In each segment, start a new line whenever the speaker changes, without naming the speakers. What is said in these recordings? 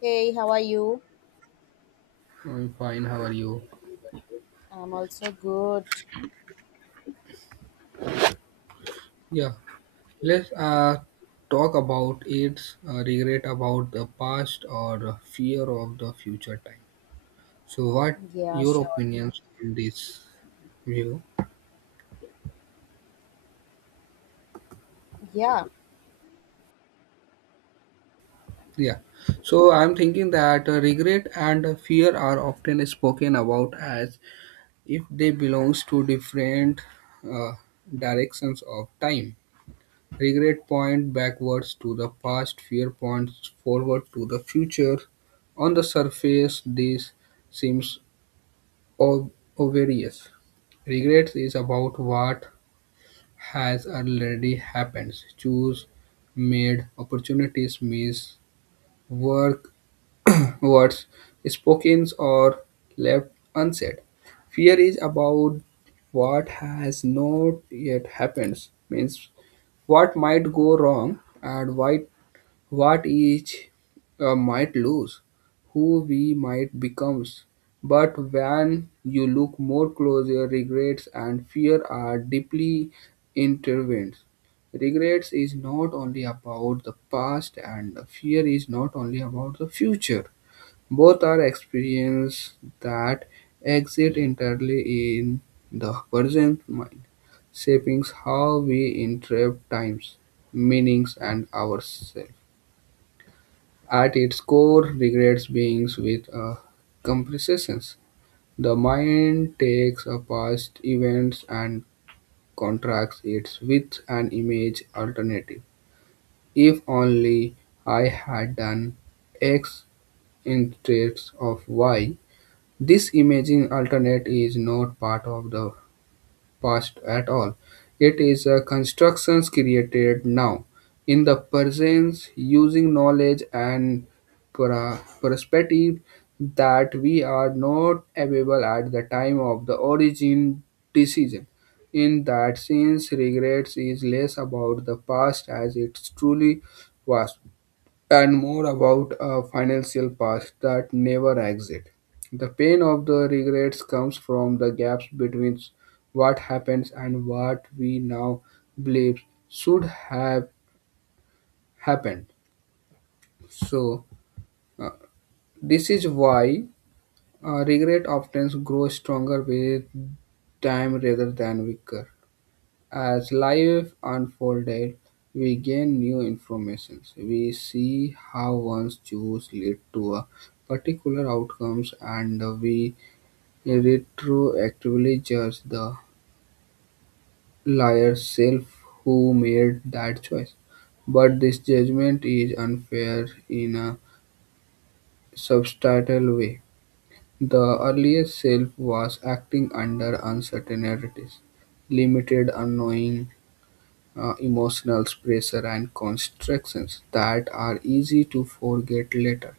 Hey, how are you?
I'm fine. How are you?
I'm also good.
Yeah, let's talk about its regret about the past or the fear of the future time. So, what
Yeah,
your
sure.
opinions on this view?
Yeah.
Yeah, so I'm thinking that regret and fear are often spoken about as if they belongs to different uh, directions of time. Regret point backwards to the past, fear points forward to the future. On the surface, this seems ob- obvious. Regrets is about what has already happened. Choose made opportunities miss work words spoken or left unsaid. Fear is about what has not yet happened means what might go wrong and why what each might lose, who we might become. But when you look more closely, regrets and fear are deeply intertwined. Regrets is not only about the past, and fear is not only about the future. Both are experiences that exist entirely in the present mind, shaping how we interpret times, meanings, and ourselves. At its core, regrets beings with a compressions. The mind takes a past events and contracts it with an image alternative. If only I had done X instead of Y. This imaging alternate is not part of the past at all. It is a construction created now in the presence using knowledge and perspective that we are not available at the time of the origin decision. In that sense, regrets is less about the past as it truly was and more about a financial past that never exit. The pain of the regrets comes from the gaps between what happens and what we now believe should have happened. So, uh, this is why regret often grows stronger with time rather than weaker. As life unfolded, we gained new information. We see how one's choice lead to a particular outcomes and we retroactively judge the liar's self who made that choice. But this judgment is unfair in a substantial way. The earlier self was acting under uncertainties, limited unknowing emotional pressure and constrictions that are easy to forget later.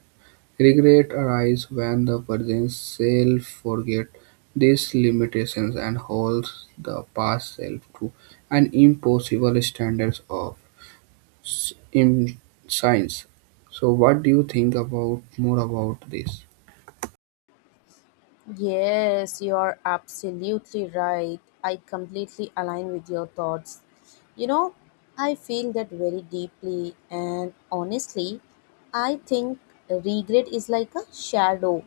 Regret arises when the person self forgets these limitations and holds the past self to an impossible standards of in science. So, what do you think about more about this?
Yes, you are absolutely right. I completely align with your thoughts. You know, I feel that very deeply, and honestly, I think regret is like a shadow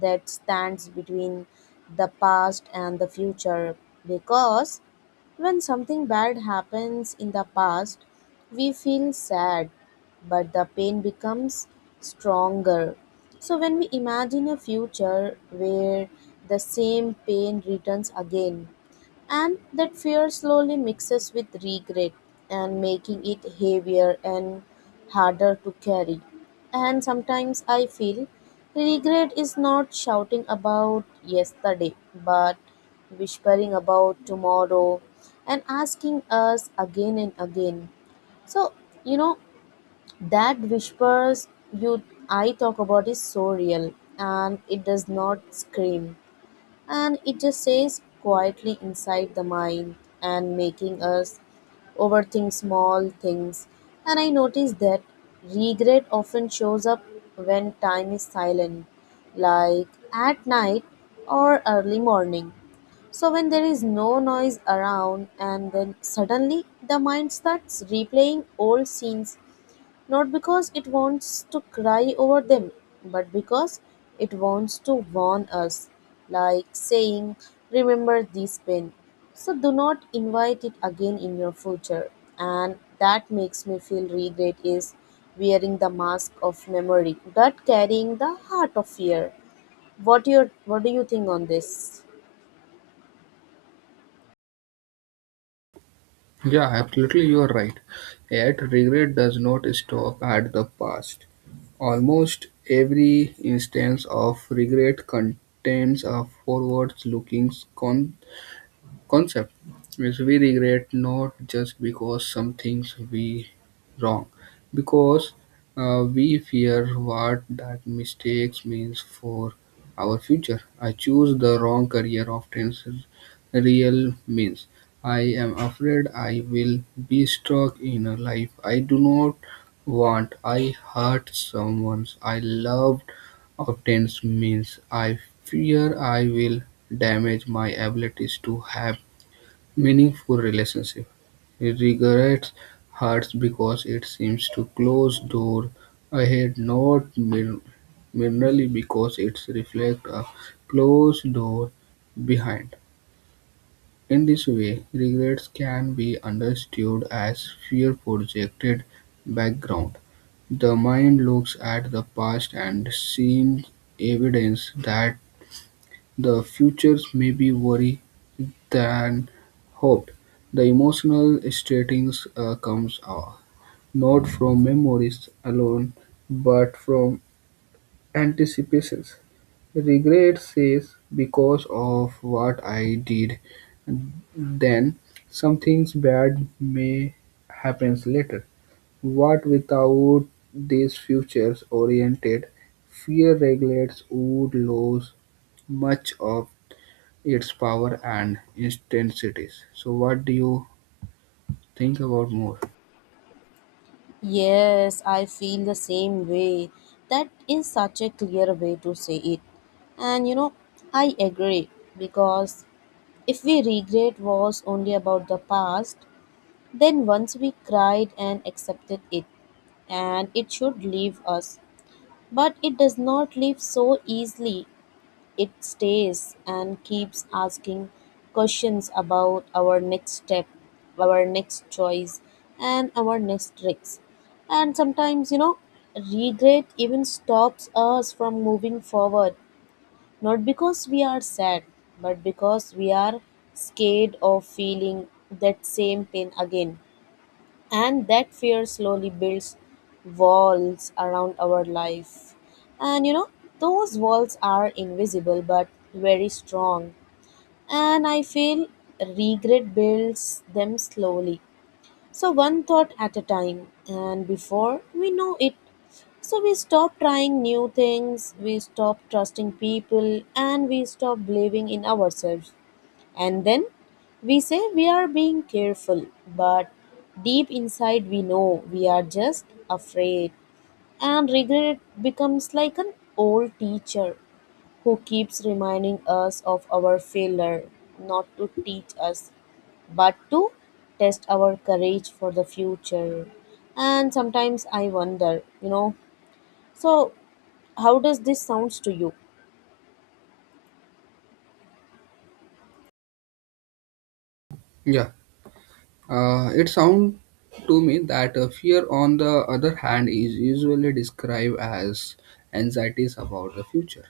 that stands between the past and the future because when something bad happens in the past, we feel sad, but the pain becomes stronger. So, when we imagine a future where the same pain returns again, and that fear slowly mixes with regret and making it heavier and harder to carry. And sometimes I feel regret is not shouting about yesterday, but whispering about tomorrow and asking us again and again. So, you know, that whispers you I talk about is so real, and it does not scream, and it just stays quietly inside the mind and making us overthink small things. And I notice that regret often shows up when time is silent, like at night or early morning. So when there is no noise around and then suddenly the mind starts replaying old scenes, not because it wants to cry over them, but because it wants to warn us, like saying, remember this pain. So do not invite it again in your future. And that makes me feel regret is wearing the mask of memory, but carrying the heart of fear. What do you think on this?
Yeah, absolutely, you are right. Yet, regret does not stop at the past. Almost every instance of regret contains a forward-looking concept means we regret not just because some things we wrong because we fear what that mistakes means for our future. I choose the wrong career often is real means I am afraid I will be stuck in a life I do not want. I hurt someone I loved often means I fear I will damage my abilities to have meaningful relationship. He regrets hurts because it seems to close door ahead, not merely because it reflects a closed door behind. In this way, regrets can be understood as fear projected background. The mind looks at the past and sees evidence that the future may be worry than hoped. The emotional stirrings comes not from memories alone, but from anticipations. Regret says, because of what I did then, something bad may happen later. What without these futures-oriented fear regulates would lose much of its power and intensities. So, what do you think about more.
Yes, I feel the same way. That is such a clear way to say it. And you know, I agree because if we regret was only about the past, then once we cried and accepted it, and it should leave us. But it does not leave so easily, it stays and keeps asking questions about our next step, our next choice, and our next tricks. And sometimes, you know, regret even stops us from moving forward, not because we are sad, but because we are scared of feeling that same pain again, and that fear slowly builds walls around our life. And you know, those walls are invisible but very strong, and I feel regret builds them slowly, so one thought at a time, and before we know it, so we stop trying new things, we stop trusting people, and we stop believing in ourselves. And then we say we are being careful, but deep inside we know we are just afraid. And regret becomes like an old teacher who keeps reminding us of our failure, not to teach us, but to test our courage for the future. And sometimes I wonder, you know, so, how does this sounds to you?
Yeah, it sounds to me that fear, on the other hand, is usually described as anxieties about the future.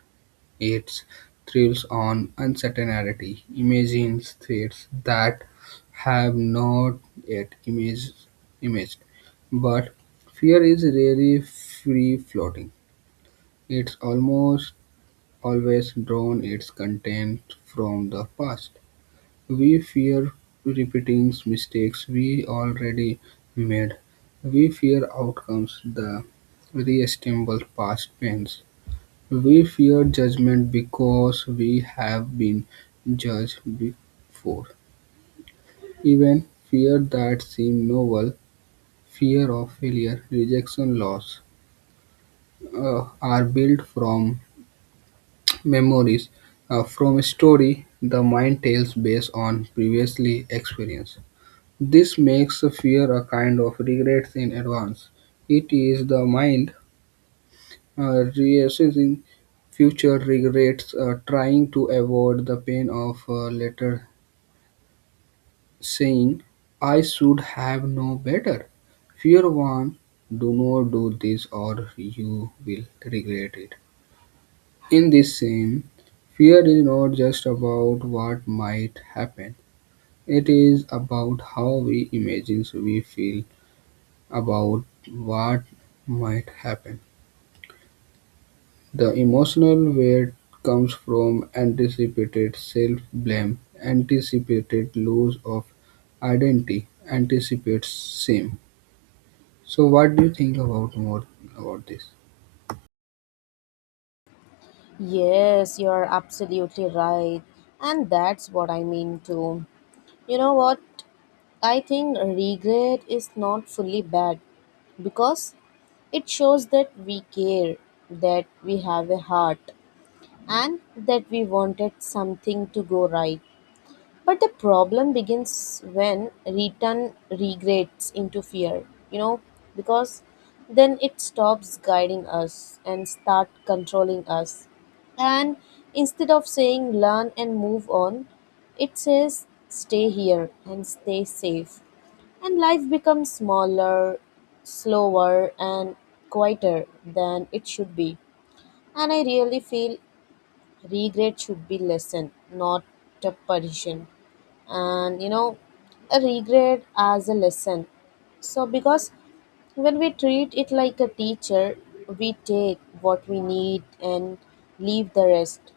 It thrills on uncertainty, imagines threats that have not yet imaged. But fear is rarely free floating. It's almost always drawn its content from the past. We fear repeating mistakes we already made. We fear outcomes the reassemble past pains. We fear judgment because we have been judged before. Even fear that seem novel, fear of failure, rejection, loss, are built from memories, from a story the mind tells based on previously experience. This makes fear a kind of regret in advance. It is the mind reassessing future regrets, trying to avoid the pain of later saying, I should have known better. Fear one, do not do this or you will regret it. In this same, fear is not just about what might happen, it is about how we imagine we feel about what might happen. The emotional weight comes from anticipated self-blame, anticipated loss of identity, anticipated shame. So, what do you think about more about this?
Yes, you're absolutely right. And that's what I mean too. You know what? I think regret is not fully bad because it shows that we care, that we have a heart, and that we wanted something to go right. But the problem begins when return regrades into fear, you know, because then it stops guiding us and start controlling us. And instead of saying learn and move on, it says stay here and stay safe. And life becomes smaller, slower, and quieter than it should be. And I really feel regret should be lesson, not a punishment. And you know, a regret as a lesson. So because when we treat it like a teacher, we take what we need and leave the rest.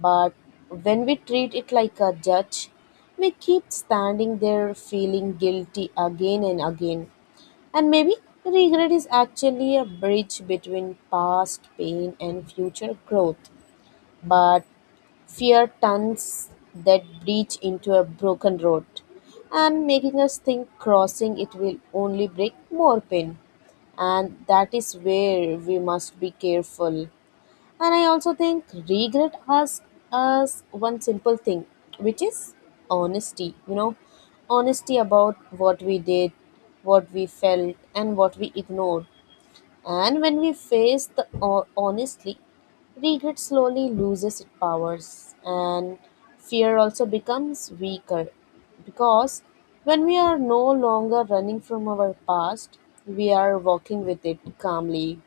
But when we treat it like a judge, we keep standing there feeling guilty again and again. And maybe regret is actually a bridge between past pain and future growth, but fear turns that bridge into a broken road and making us think crossing it will only bring more pain, and that is where we must be careful. And I also think regret asks us one simple thing, which is honesty. You know, honesty about what we did, what we felt, and what we ignored. And when we face the honestly, regret slowly loses its powers, and fear also becomes weaker, because when we are no longer running from our past, we are walking with it calmly,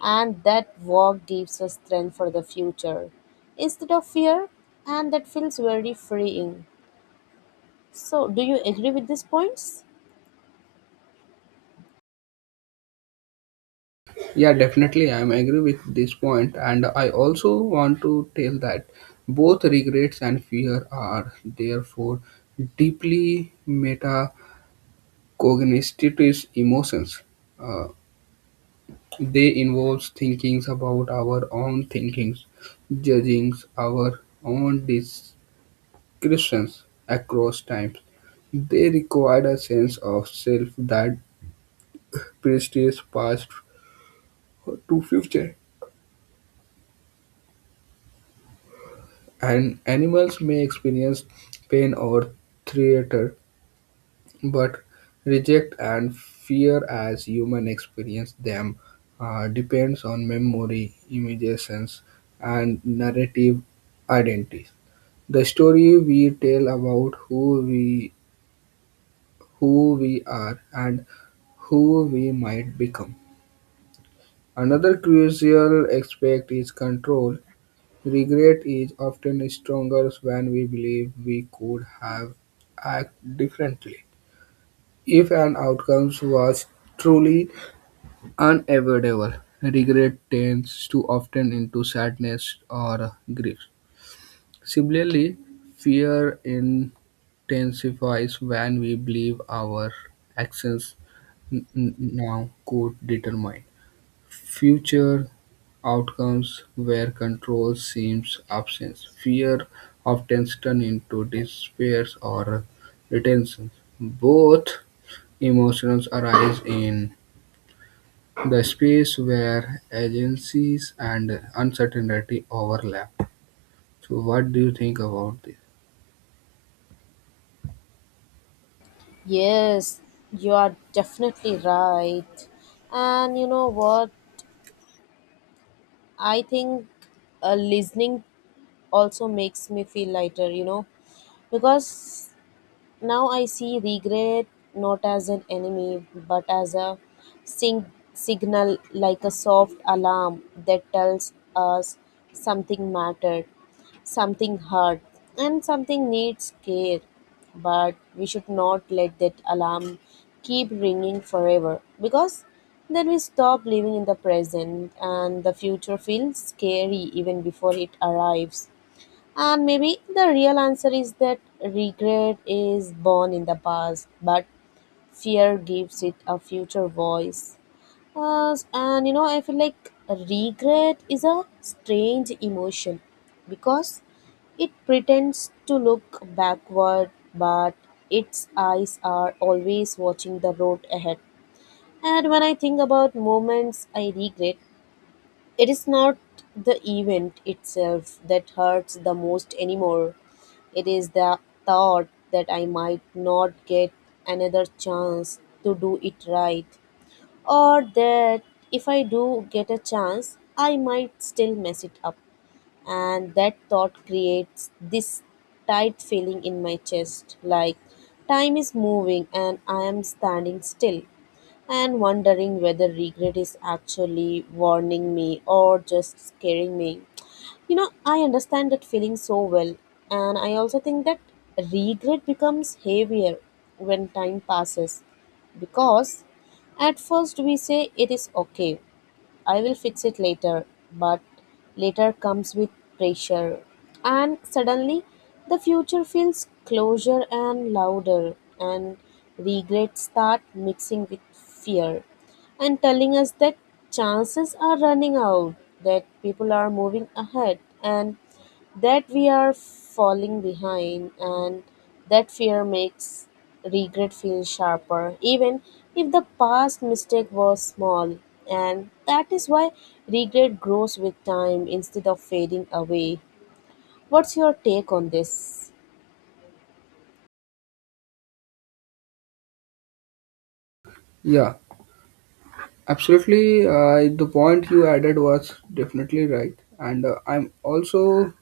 and that walk gives us strength for the future instead of fear, and that feels very freeing. So, do you agree with these points?
Yeah, definitely, I am agree with this point, and I also want to tell that both regrets and fear are therefore deeply metacognitive emotions. Uh, They involves thinkings about our own thinkings, judging our own discretions across time. They require a sense of self that precedes past to future. And animals may experience pain or theater, but reject and fear as human experience them depends on memory, imaginations, and narrative identities. The story we tell about who we are and who we might become. Another crucial aspect is control. Regret is often stronger when we believe we could have acted differently. If an outcome was truly unavoidable, regret tends to often into sadness or grief. Similarly, fear intensifies when we believe our actions now could determine future outcomes where control seems absent. Fear often turns into despair or retention. Both emotions arise in the space where agencies and uncertainty overlap. So, what do you think about this?
Yes, you are definitely right. And you know what? I think listening also makes me feel lighter, you know, because now I see regret not as an enemy but as a signal, like a soft alarm that tells us something mattered, something hurt, and something needs care. But we should not let that alarm keep ringing forever, because then we stop living in the present and the future feels scary even before it arrives. And maybe the real answer is that regret is born in the past, but fear gives it a future voice. And you know, I feel like regret is a strange emotion because it pretends to look backward, but its eyes are always watching the road ahead. And when I think about moments I regret, it is not the event itself that hurts the most anymore. It is the thought that I might not get another chance to do it right, or that if I do get a chance, I might still mess it up. And that thought creates this tight feeling in my chest, like time is moving and I am standing still, and wondering whether regret is actually warning me or just scaring me. You know, I understand that feeling so well, and I also think that regret becomes heavier when time passes, because at first we say it is okay, I will fix it later, but later comes with pressure. And suddenly, the future feels closer and louder, and regrets start mixing with fear and telling us that chances are running out, that people are moving ahead, and that we are falling behind, and that fear makes regret feel sharper, even if the past mistake was small. And that is why regret grows with time instead of fading away. What's your take on this?
Yeah, absolutely, the point you added was definitely right, and I'm also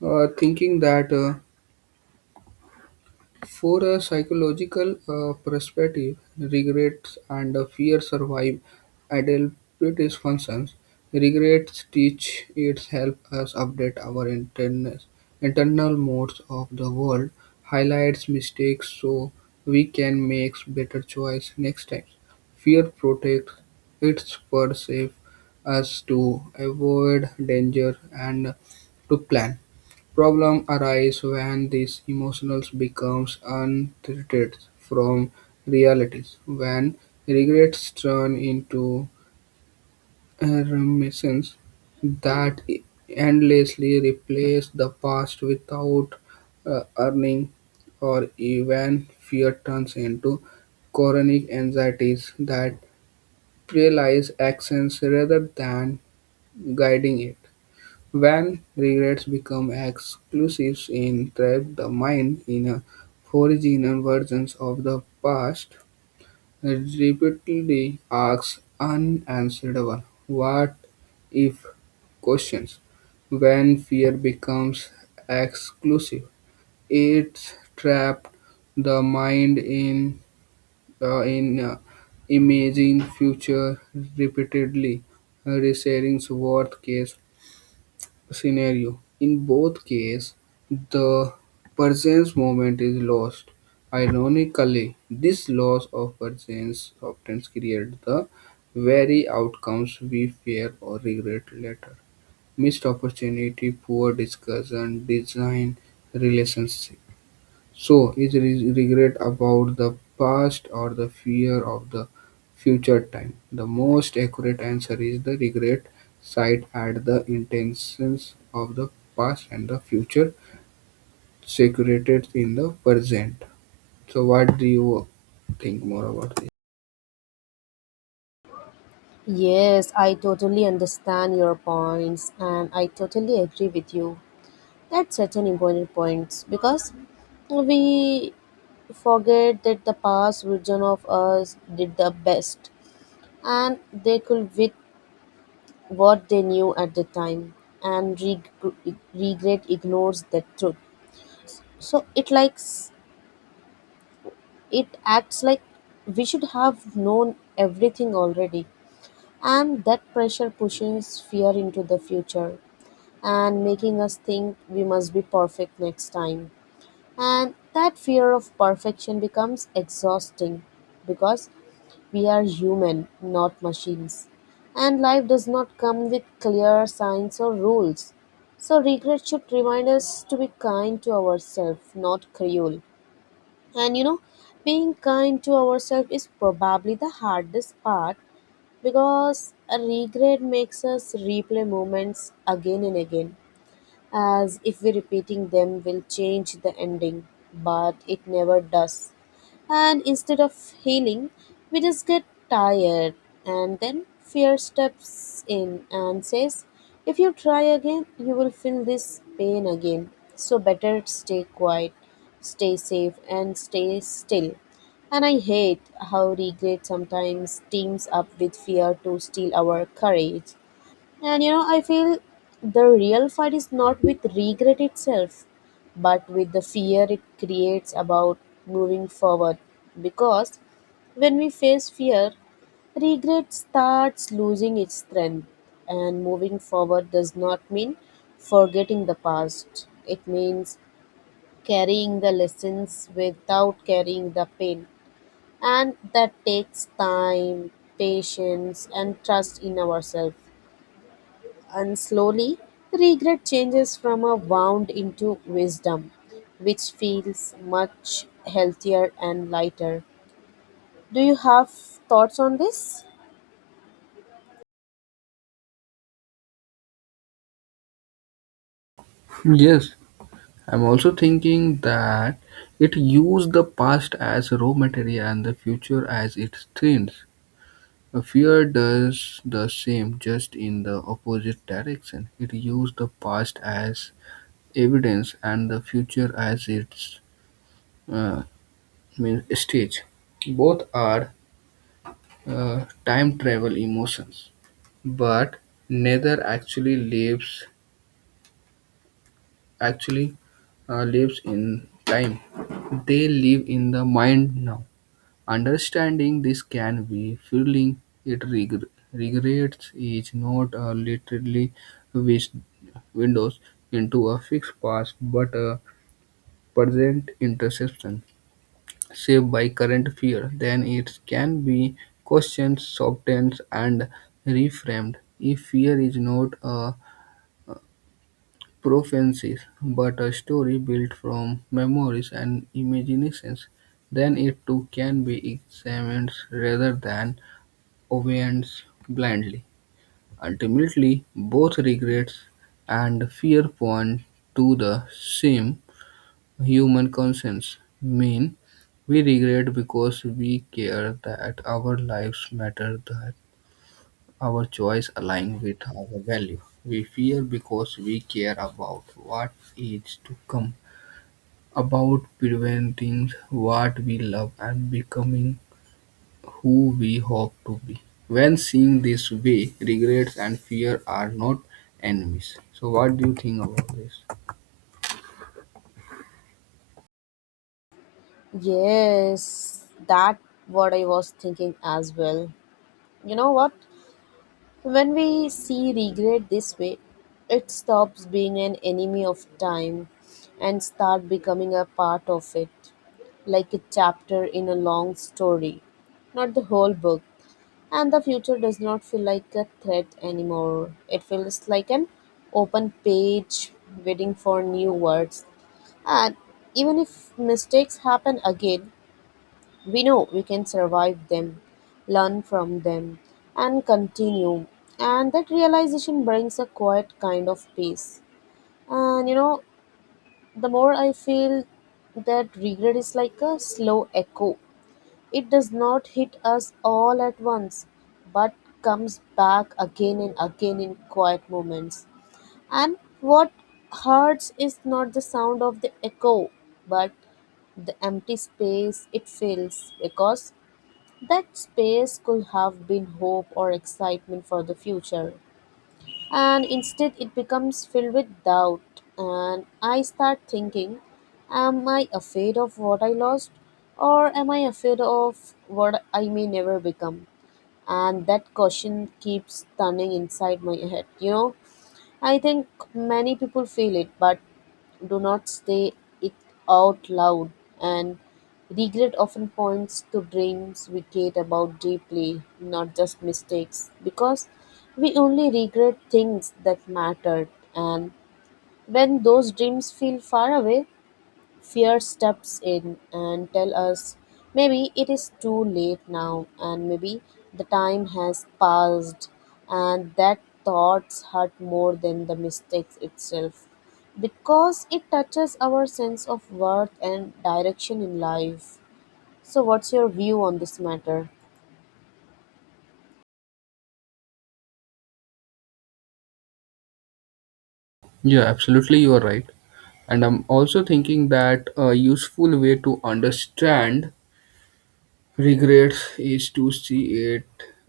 thinking that. For a psychological perspective, regrets and fear survive adaptive functions: Regrets teach it help us update our internal modes of the world, highlights mistakes so we can make better choice next time. Fear protects its perceive us to avoid danger and to plan. Problems arise when these emotions becomes untreated from realities; when regrets turn into reminiscences that endlessly replace the past without earning, or even fear turns into chronic anxieties that paralyze actions rather than guiding it. When regrets become exclusives in Trap the mind in a foreign versions of the past it repeatedly asks unanswerable what if questions. When fear becomes exclusive, it trapped the mind in uh, in uh, imaging future repeatedly, resetting worst case scenario. In both cases, the presence moment is lost. Ironically, this loss of presence often creates the very outcomes we fear or regret later. Missed opportunity, poor discussion, design, relationship. So, is regret about the past or the fear of the future time? The most accurate answer is the regret side at the intentions of the past and the future secreted in the present. So, what do you think more about this?
Yes, I totally understand your points and I totally agree with you. That's such an important point because we forget that the past version of us did the best and they could with what they knew at the time, and regret ignores that truth, so it likes it acts like we should have known everything already, and that pressure pushes fear into the future and making us think we must be perfect next time. And that fear of perfection becomes exhausting because we are human, not machines. And life does not come with clear signs or rules. So, regret should remind us to be kind to ourselves, not cruel. And you know, being kind to ourselves is probably the hardest part because a regret makes us replay moments again and again, as if we repeating them will change the ending, but it never does. And instead of healing, we just get tired, and then fear steps in and says, if you try again, you will feel this pain again. So better stay quiet, stay safe, and stay still. And I hate how regret sometimes teams up with fear to steal our courage. And you know, I feel the real fight is not with regret itself, but with the fear it creates about moving forward. Because when we face fear, regret starts losing its strength, and moving forward does not mean forgetting the past. It means carrying the lessons without carrying the pain. And that takes time, patience, and trust in ourselves. And slowly, regret changes from a wound into wisdom, which feels much healthier and lighter. Do you have thoughts on this?
Yes, I'm also thinking that it used the past as raw material and the future as its strength. A Fear does the same, just in the opposite direction. It uses the past as evidence and the future as its uh, stage. Both are time travel emotions, but neither actually lives in time. They live in the mind now. Understanding this can be fueling it regrets is not a literally wish windows into a fixed past but a present interception shaped by current fear then it can be questioned softened and reframed if fear is not a prophecy but a story built from memories and imaginations then it too can be examined rather than obedience blindly. Ultimately, both regret and fear point to the same human conscience. Mean, we regret because we care that our lives matter, that our choice align with our value. We fear because we care about what is to come, about preventing what we love and becoming who we hope to be. When seen this way, regrets and fear are not enemies. So, what do you think about this?
Yes, that what I was thinking as well. You know what? When we see regret this way, it stops being an enemy of time and start becoming a part of it, like a chapter in a long story, not the whole book. And the future does not feel like a threat anymore. It feels like an open page waiting for new words. And even if mistakes happen again, we know we can survive them, learn from them, and continue. And that realization brings a quiet kind of peace. And you know, the more I feel that regret is like a slow echo, it does not hit us all at once, but comes back again and again in quiet moments. And what hurts is not the sound of the echo, but the empty space it fills, because that space could have been hope or excitement for the future, and instead it becomes filled with doubt, and I start thinking, am I afraid of what I lost, or am I afraid of what I may never become? And that question keeps turning inside my head. You know, I think many people feel it but do not say it out loud, and regret often points to dreams we cared about deeply, not just mistakes, because we only regret things that mattered. And when those dreams feel far away, fear steps in and tell us maybe it is too late now, and maybe the time has passed, and that thoughts hurt more than the mistakes itself, because it touches our sense of worth and direction in life. So, what's your view on this matter?
Yeah, absolutely, you are right. And I'm also thinking that a useful way to understand regrets is to see it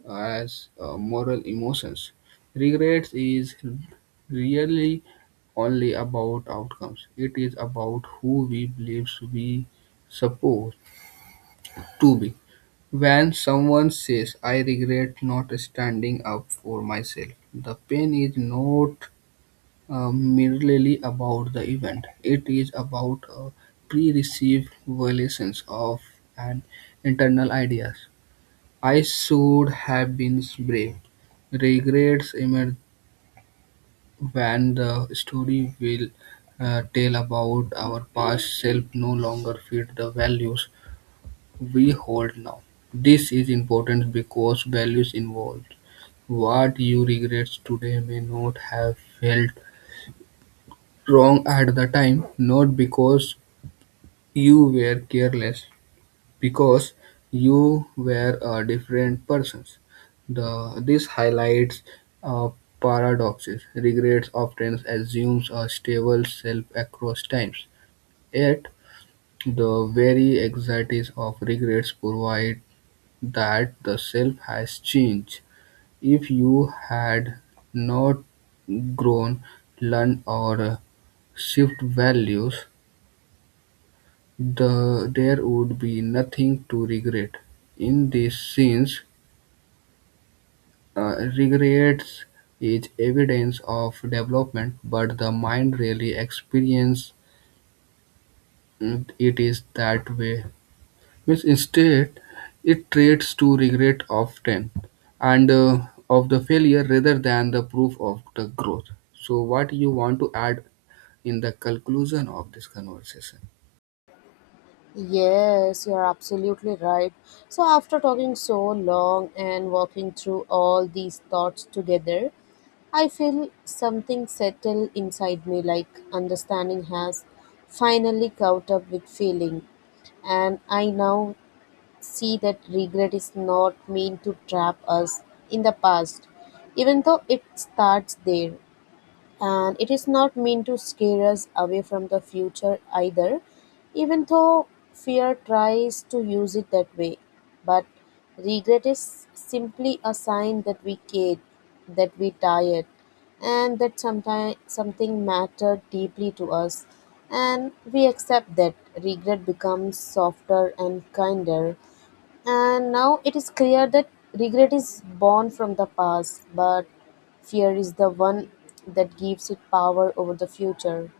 as moral emotions. Regrets is really only about outcomes, it is about who we believe we suppose to be. When someone says, I regret not standing up for myself, the pain is not merely about the event, it is about a pre received violation of an internal ideas. I should have been brave. Regrets emerge when the story will tell about our past self no longer fit the values we hold now. This is important because values involved. What you regret today may not have felt wrong at the time, not because you were careless, because you were a different person. This highlights uh, paradoxes. Regrets often assumes a stable self across times, yet the very anxieties of regrets provide that the self has changed. If you had not grown, learned, or shift values, there would be nothing to regret. In this sense, regrets is evidence of development, but the mind really experiences it is that way. Yes, instead, it trades to regret often and of the failure rather than the proof of the growth. So, what you want to add in the conclusion of this conversation?
Yes, you are absolutely right. So, after talking so long and walking through all these thoughts together, I feel something settle inside me, like understanding has finally caught up with feeling. And I now see that regret is not meant to trap us in the past, even though it starts there, and it is not meant to scare us away from the future either, even though fear tries to use it that way. But regret is simply a sign that we cared, that we tired, and that sometimes something mattered deeply to us, and we accept that regret becomes softer and kinder. And now it is clear that regret is born from the past, but fear is the one that gives it power over the future.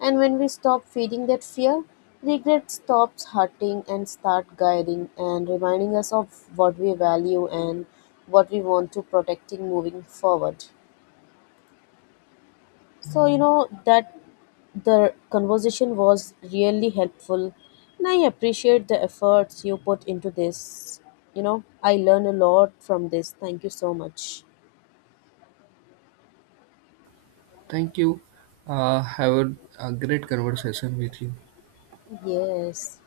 And when we stop feeding that fear, regret stops hurting and start guiding and reminding us of what we value and what we want to protecting moving forward. So, you know, that the conversation was really helpful. And I appreciate the efforts you put into this. You know, I learn a lot from this. Thank you so much.
Thank you. Have a great conversation with you.
Yes.